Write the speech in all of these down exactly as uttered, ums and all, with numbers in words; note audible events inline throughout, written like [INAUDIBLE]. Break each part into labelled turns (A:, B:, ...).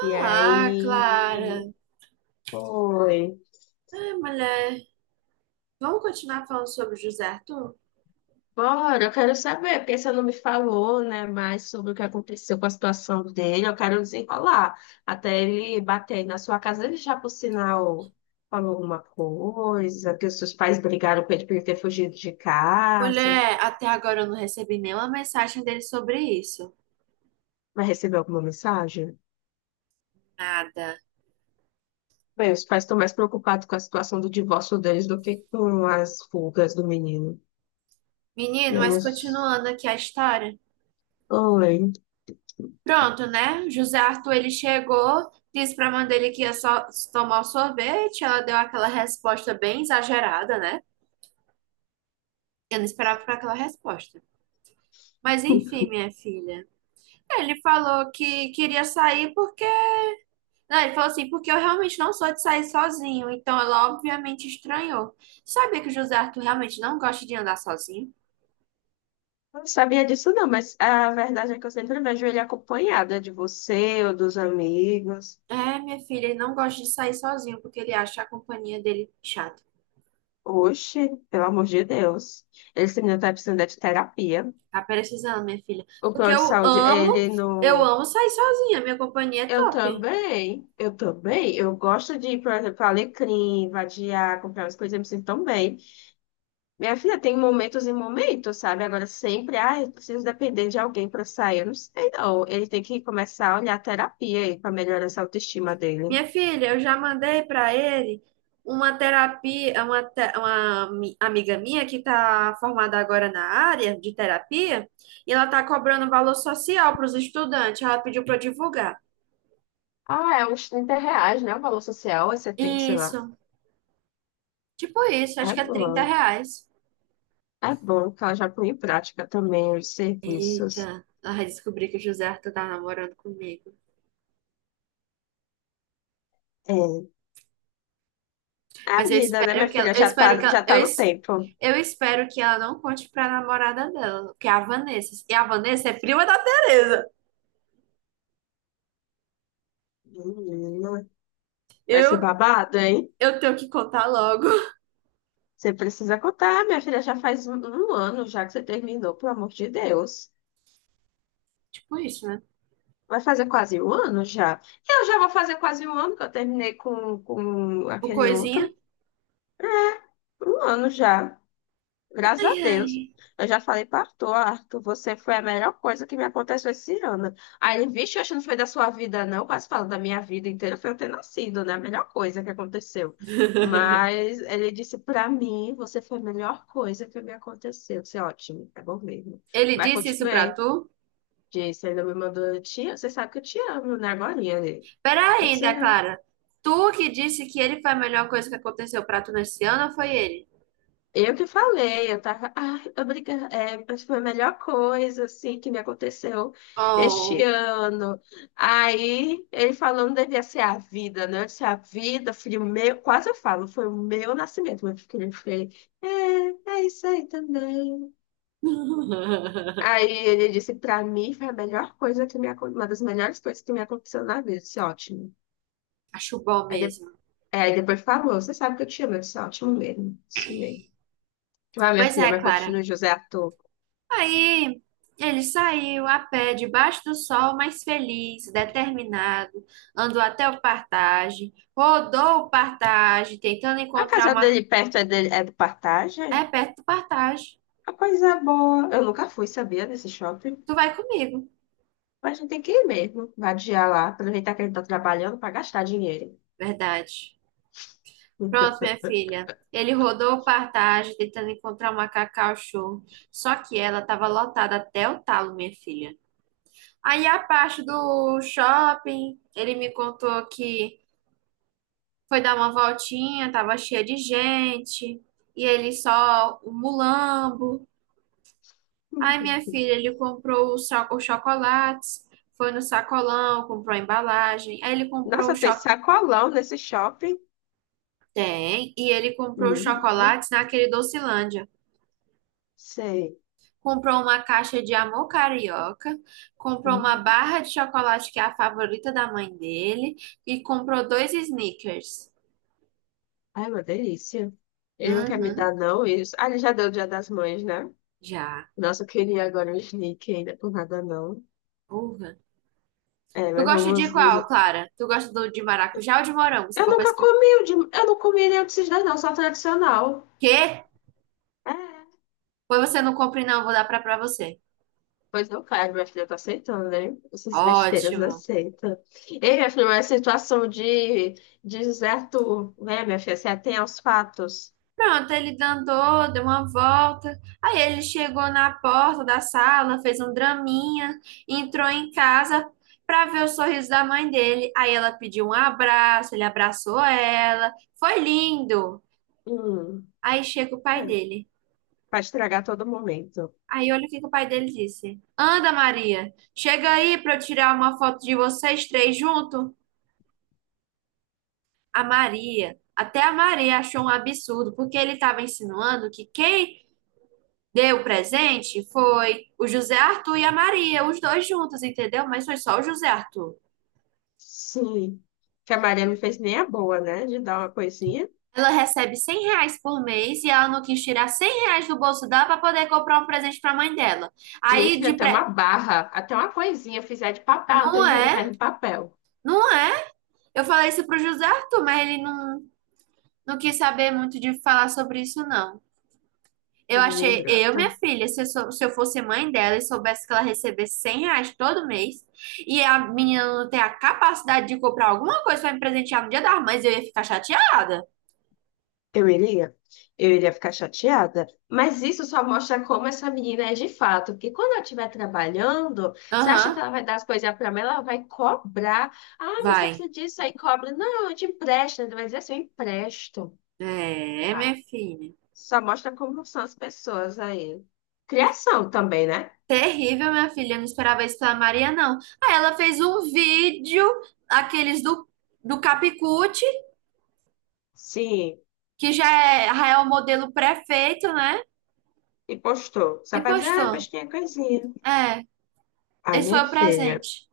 A: E
B: Clara.
A: aí, foi.
B: Ai, mulher, vamos continuar falando sobre o José Arthur?
A: Bora, eu quero saber, porque você não me falou, né, mais sobre o que aconteceu com a situação dele. Eu quero desenrolar. Até ele bater aí na sua casa, ele já, por sinal, falou alguma coisa, que os seus pais brigaram com ele por ele ter fugido de casa.
B: Mulher, até agora eu não recebi nenhuma mensagem dele sobre isso.
A: Vai receber alguma mensagem?
B: Nada.
A: Bem, os pais estão mais preocupados com a situação do divórcio deles do que com as fugas do menino.
B: Menino, mas
A: Menos.
B: continuando aqui a história.
A: Oi.
B: Pronto, né? José Arthur, ele chegou, disse pra mãe dele que ia só tomar o sorvete. Ela deu aquela resposta bem exagerada, né? Eu não esperava por aquela resposta. Mas enfim, minha filha. Ele falou que queria sair porque não, ele falou assim, porque eu realmente não sou de sair sozinho. Então ela obviamente estranhou. Sabia que o José Arthur realmente não gosta de andar sozinho?
A: Eu não sabia disso não, mas a verdade é que eu sempre vejo ele acompanhada de você ou dos amigos.
B: É, minha filha, ele não gosta de sair sozinho porque ele acha a companhia dele chata.
A: Oxe, pelo amor de Deus. Esse menino tá precisando de terapia.
B: Tá precisando, minha filha.
A: O
B: Porque
A: plano de
B: eu
A: saúde,
B: amo,
A: ele
B: eu
A: não...
B: amo sair sozinha. Minha companhia é
A: Eu
B: top.
A: também, eu também. Eu gosto de ir, por exemplo, Alecrim, vadiar, comprar umas coisas, eu me sinto tão bem. Minha filha, tem momentos e momentos, sabe? Agora sempre, ah, eu preciso depender de alguém para sair. Eu não sei, não. Ele tem que começar a olhar a terapia aí para melhorar essa autoestima dele.
B: Minha filha, eu já mandei para ele uma terapia, uma, te- uma mi- amiga minha que está formada agora na área de terapia, e ela está cobrando valor social para os estudantes. Ela pediu para eu divulgar.
A: Ah, é uns trinta reais, né? O valor social é setenta, sei lá.
B: Isso, tipo isso, acho
A: É
B: que é trinta
A: bom.
B: reais.
A: É bom que ela já põe em prática também os serviços.
B: Eita, ela vai descobrir que o José Arthur tá namorando comigo.
A: É. É a
B: Mas eu
A: vida, né,
B: espero
A: minha
B: que ela,
A: filha?
B: eu
A: Já tá,
B: espero que
A: já
B: ela, eu,
A: tá no
B: es-
A: tempo.
B: eu espero que ela não conte pra namorada dela, que é a Vanessa. E a Vanessa é prima da Tereza.
A: Menina, vai ser
B: Eu
A: babado, hein?
B: Eu tenho que contar logo. [LAUGHS]
A: Você precisa contar, minha filha. Já faz um, um ano já que você terminou, pelo amor de Deus.
B: Tipo isso, né?
A: Vai fazer quase um ano já. Eu já vou fazer quase um ano que eu terminei com, com
B: O
A: aquele
B: coisinha.
A: outro. Um ano já. Graças a
B: Ai,
A: Deus.
B: ai.
A: Eu já falei para Arthur, Arthur, você foi a melhor coisa que me aconteceu esse ano. Aí ele, vixe, eu acho que não foi da sua vida, não. Quase falando da minha vida inteira, foi eu ter nascido, né? A melhor coisa que aconteceu.
B: [LAUGHS]
A: Mas ele disse para mim, você foi a melhor coisa que me aconteceu. Isso é ótimo, é bom mesmo.
B: Ele
A: Mas
B: disse isso pra
A: continuei.
B: tu?
A: Disse, ele me mandou, tia, você sabe que eu te amo, né? Agora, né?
B: Pera aí, ainda, Clara. Tu que disse que ele foi a melhor coisa que aconteceu pra tu nesse ano ou foi ele?
A: Eu que falei, eu tava, ai, obrigada, é, foi a melhor coisa, assim, que me aconteceu este
B: Oh.
A: ano. Aí, ele falou, não devia ser a vida, né? Eu disse, a vida, filho meu, quase eu falo, foi o meu nascimento, meu filho, foi, é, é isso aí também.
B: [LAUGHS]
A: Aí, ele disse, pra mim, foi a melhor coisa que me aconteceu, uma das melhores coisas que me aconteceu na vida, eu disse, ótimo.
B: Acho bom
A: Aí, de-
B: mesmo.
A: é, aí depois falou, você sabe que eu te amo, eu disse, "É ótimo mesmo, isso mesmo. Vai, minha
B: Pois
A: filha,
B: é,
A: mas
B: Clara.
A: continua, José, ator.
B: Aí ele saiu a pé debaixo do sol, mas feliz, determinado. Andou até o Partage, rodou o Partage, tentando
A: A
B: encontrar
A: casa
B: uma.
A: dele perto é, dele, é do Partage?
B: É perto do Partage.
A: A coisa é boa. Eu nunca fui, sabia, nesse shopping.
B: Tu vai comigo.
A: Mas a gente tem que ir mesmo, vadiar lá, aproveitar que ele tá trabalhando para gastar dinheiro.
B: Verdade. Pronto, minha filha. Ele rodou o Partage tentando encontrar uma cacau-show. Só que ela estava lotada até o talo, minha filha. Aí a parte do shopping, ele me contou que foi dar uma voltinha, tava cheia de gente. E ele só o mulambo. Aí minha
A: [LAUGHS]
B: filha, ele comprou os cho- os chocolates, foi no sacolão, comprou a embalagem. Aí ele comprou o
A: Nossa, tem
B: chocolate.
A: sacolão nesse shopping.
B: Tem, e ele comprou os
A: Menina.
B: chocolates naquele Docilândia.
A: Sei.
B: Comprou uma caixa de amor carioca, comprou uma
A: Hum.
B: barra de chocolate que é a favorita da mãe dele e comprou dois snickers.
A: Ai, uma delícia. Ele não quer me
B: Uhum,
A: dar, não, isso. Ah, ele já deu o Dia das Mães, né?
B: já.
A: Nossa, eu queria agora um sneak ainda, por nada não.
B: Uva.
A: É,
B: Tu
A: mas
B: gosta de
A: vamos.
B: qual,
A: nos-
B: Clara? Tu gosta do de maracujá ou de morango? Você
A: Eu
B: pode pra
A: nunca
B: escolher.
A: comi o de... Eu não comi nenhum desses dois, não, só tradicional.
B: Quê?
A: É.
B: Pois você não compra, não, vou dar pra, pra você.
A: Pois não faz, minha filha tá aceitando, né? Essas besteiras
B: Ótimo.
A: aceita. Ei, minha filha, mas a situação de, de José Arthur, né, minha filha? Você atém aos fatos.
B: Pronto, ele andou, deu uma volta. Aí ele chegou na porta da sala, fez um draminha, entrou em casa para ver o sorriso da mãe dele. Aí ela pediu um abraço, ele abraçou ela. Foi lindo.
A: Hum,
B: Aí chega o pai
A: é,
B: dele.
A: pra estragar todo momento.
B: Aí olha o que que o pai dele disse. Anda, Maria, chega aí para eu tirar uma foto de vocês três junto. A Maria, até a Maria achou um absurdo, porque ele estava insinuando que quem deu presente? Foi o José Arthur e a Maria, os dois juntos, entendeu? Mas foi só o José Arthur.
A: Sim. Que a Maria não fez nem a boa, né? De dar uma coisinha.
B: Ela recebe cem reais por mês e ela não quis tirar cem reais do bolso dela para poder comprar um presente para a mãe dela.
A: Minha
B: Aí
A: filha,
B: de
A: até
B: pré.
A: uma barra, até uma coisinha, eu fizer de papel, não tenho
B: Não
A: dinheiro, faz
B: é?
A: no papel.
B: Não é? Eu falei isso pro José Arthur, mas ele não, não quis saber muito de falar sobre isso, não. Eu
A: Menina
B: achei, eu, minha
A: ingrata.
B: filha, se eu, sou- se eu fosse mãe dela e soubesse que ela recebesse cem reais todo mês e a menina não tem a capacidade de comprar alguma coisa pra me presentear no Dia das Mães, eu ia ficar chateada.
A: Eu iria, eu iria ficar chateada. Mas isso só mostra como essa menina é de fato. Porque quando ela estiver trabalhando, você acha que
B: Aham,
A: ela vai dar as coisas para mim? Ela vai cobrar. Ah, mas você
B: vai.
A: precisa disso aí, cobra. Não, eu te empresto. Ele vai dizer assim, eu empresto.
B: É,
A: Ah,
B: minha filha.
A: só mostra como são as pessoas aí. Criação também, né?
B: Terrível, minha filha. Eu não esperava isso pela Maria, não. Aí ela fez um vídeo, aqueles do, do Capicute,
A: Sim,
B: que já é, já é o modelo prefeito, né?
A: e postou. Só
B: E
A: pra dizer, ah,
B: postou.
A: postinha coisinha.
B: É,
A: Ai,
B: esse foi
A: minha
B: o
A: filha,
B: presente.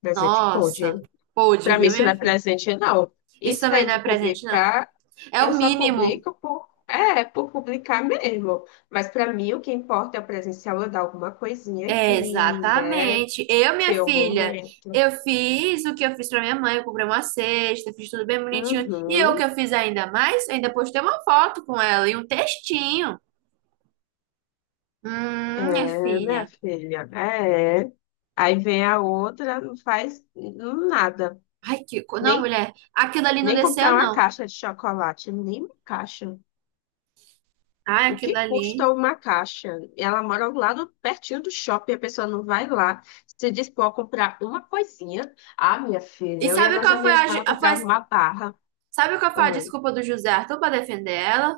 A: presente
B: Nossa,
A: pôde.
B: pôde,
A: Para mim,
B: viu,
A: isso
B: minha
A: não é
B: filha?
A: presente, não.
B: Isso
A: Isso
B: também
A: daí
B: não
A: de
B: é presente, não.
A: publicar,
B: É
A: eu
B: o
A: só
B: mínimo.
A: publico por, é, por publicar mesmo. Mas para mim, o que importa é o presencial, eu dar alguma coisinha
B: É,
A: aqui, né?
B: exatamente. Eu, minha
A: Ter o
B: filha,
A: momento.
B: eu fiz o que eu fiz pra minha mãe. Eu comprei uma cesta, fiz tudo bem bonitinho. E eu, o que
A: Uhum.
B: eu fiz ainda mais, ainda postei uma foto com ela e um textinho. Hum, minha
A: É, minha
B: filha.
A: filha, é. Aí vem a outra, não faz nada.
B: Ai, que. co- Não,
A: Nem,
B: mulher, aquilo ali não
A: nem
B: desceu,
A: comprar uma
B: não.
A: caixa de chocolate, nem uma caixa.
B: Ai,
A: O
B: aquilo
A: que custa
B: ali.
A: uma caixa? Ela mora lá no, pertinho do shopping, a pessoa não vai lá, se dispor a comprar uma coisinha. Ah, minha filha,
B: E
A: eu ia
B: sabe
A: nas
B: qual foi a. ju-
A: americanas,
B: a-
A: comprava
B: foi-
A: uma barra.
B: Sabe qual foi a
A: Oi.
B: desculpa do José Arthur pra defender ela?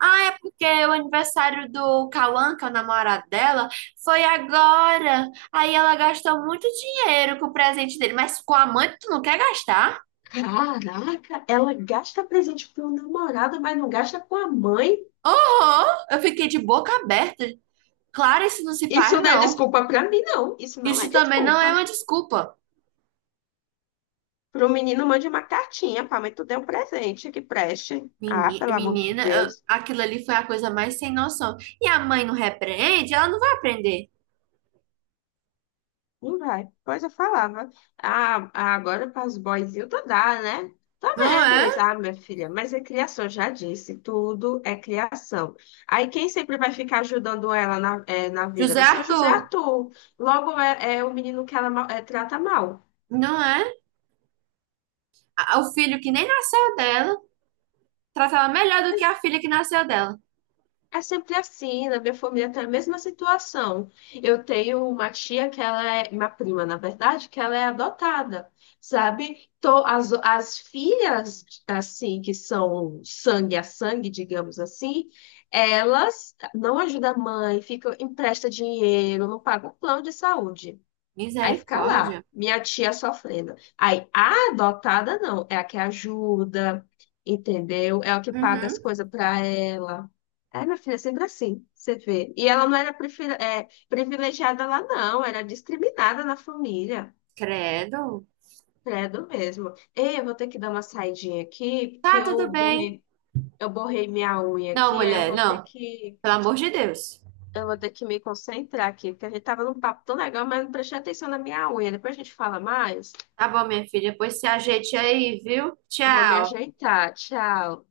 B: Ah, é porque o aniversário do Cauã, que é o namorado dela, foi agora. Aí ela gastou muito dinheiro com o presente dele, mas com a mãe tu não quer gastar?
A: Caraca, ela gasta presente pro namorado, mas não gasta com a mãe.
B: Oh, eu fiquei de boca aberta. Claro, isso não se
A: Isso
B: faz,
A: não é
B: não.
A: desculpa pra mim, não. Isso não é
B: Isso também não é uma
A: desculpa.
B: desculpa.
A: Pro menino, mande uma cartinha, pá, mas tu deu um presente que preste. Ah,
B: Meni-
A: pelo amor de
B: Menina, eu-
A: Deus.
B: aquilo ali foi a coisa mais sem noção. E a mãe não repreende, ela não vai aprender.
A: Não vai. Pois eu falava. Ah, ah, agora para os boyzinhos tu dá, né? Tá
B: Não
A: vendo isso?
B: é?
A: Ah, minha filha, mas é criação, já disse. Tudo é criação. Aí quem sempre vai ficar ajudando ela na, eh, na vida
B: José
A: vai ser o José
B: Arthur,
A: Arthur. Logo é, é o menino que ela ma- eh, trata mal.
B: não é? A- O filho que nem nasceu dela, trata ela melhor do que a filha que nasceu dela.
A: É sempre assim, na minha família tem a mesma situação. Eu tenho uma tia que ela é, uma prima, na verdade, que ela é adotada, sabe? Então, as, as filhas, assim, que são sangue a sangue, digamos assim, elas não ajudam a mãe, ficam, empresta dinheiro, não pagam plano de saúde. Aí fica lá,
B: Misericórdia.
A: minha tia sofrendo. Aí a adotada não, é a que ajuda, entendeu? É a que paga as
B: Uhum.
A: coisas pra ela. É, minha filha, é sempre assim, você vê. E ela não era prefira- é, privilegiada lá, não, era discriminada na família.
B: Credo.
A: Credo mesmo. Ei, eu vou ter que dar uma saidinha aqui, porque
B: Tá, tudo
A: eu
B: bem.
A: borrei, eu borrei minha unha
B: Não,
A: aqui, aí eu
B: mulher,
A: vou ter
B: não.
A: que,
B: Pelo amor de Deus.
A: eu vou ter que me concentrar aqui, porque a gente tava num papo tão legal, mas não prestei atenção na minha unha. Depois a gente fala mais.
B: Tá bom, minha filha. Depois se ajeite aí, viu?
A: Vou me
B: Tchau.
A: ajeitar. Tchau.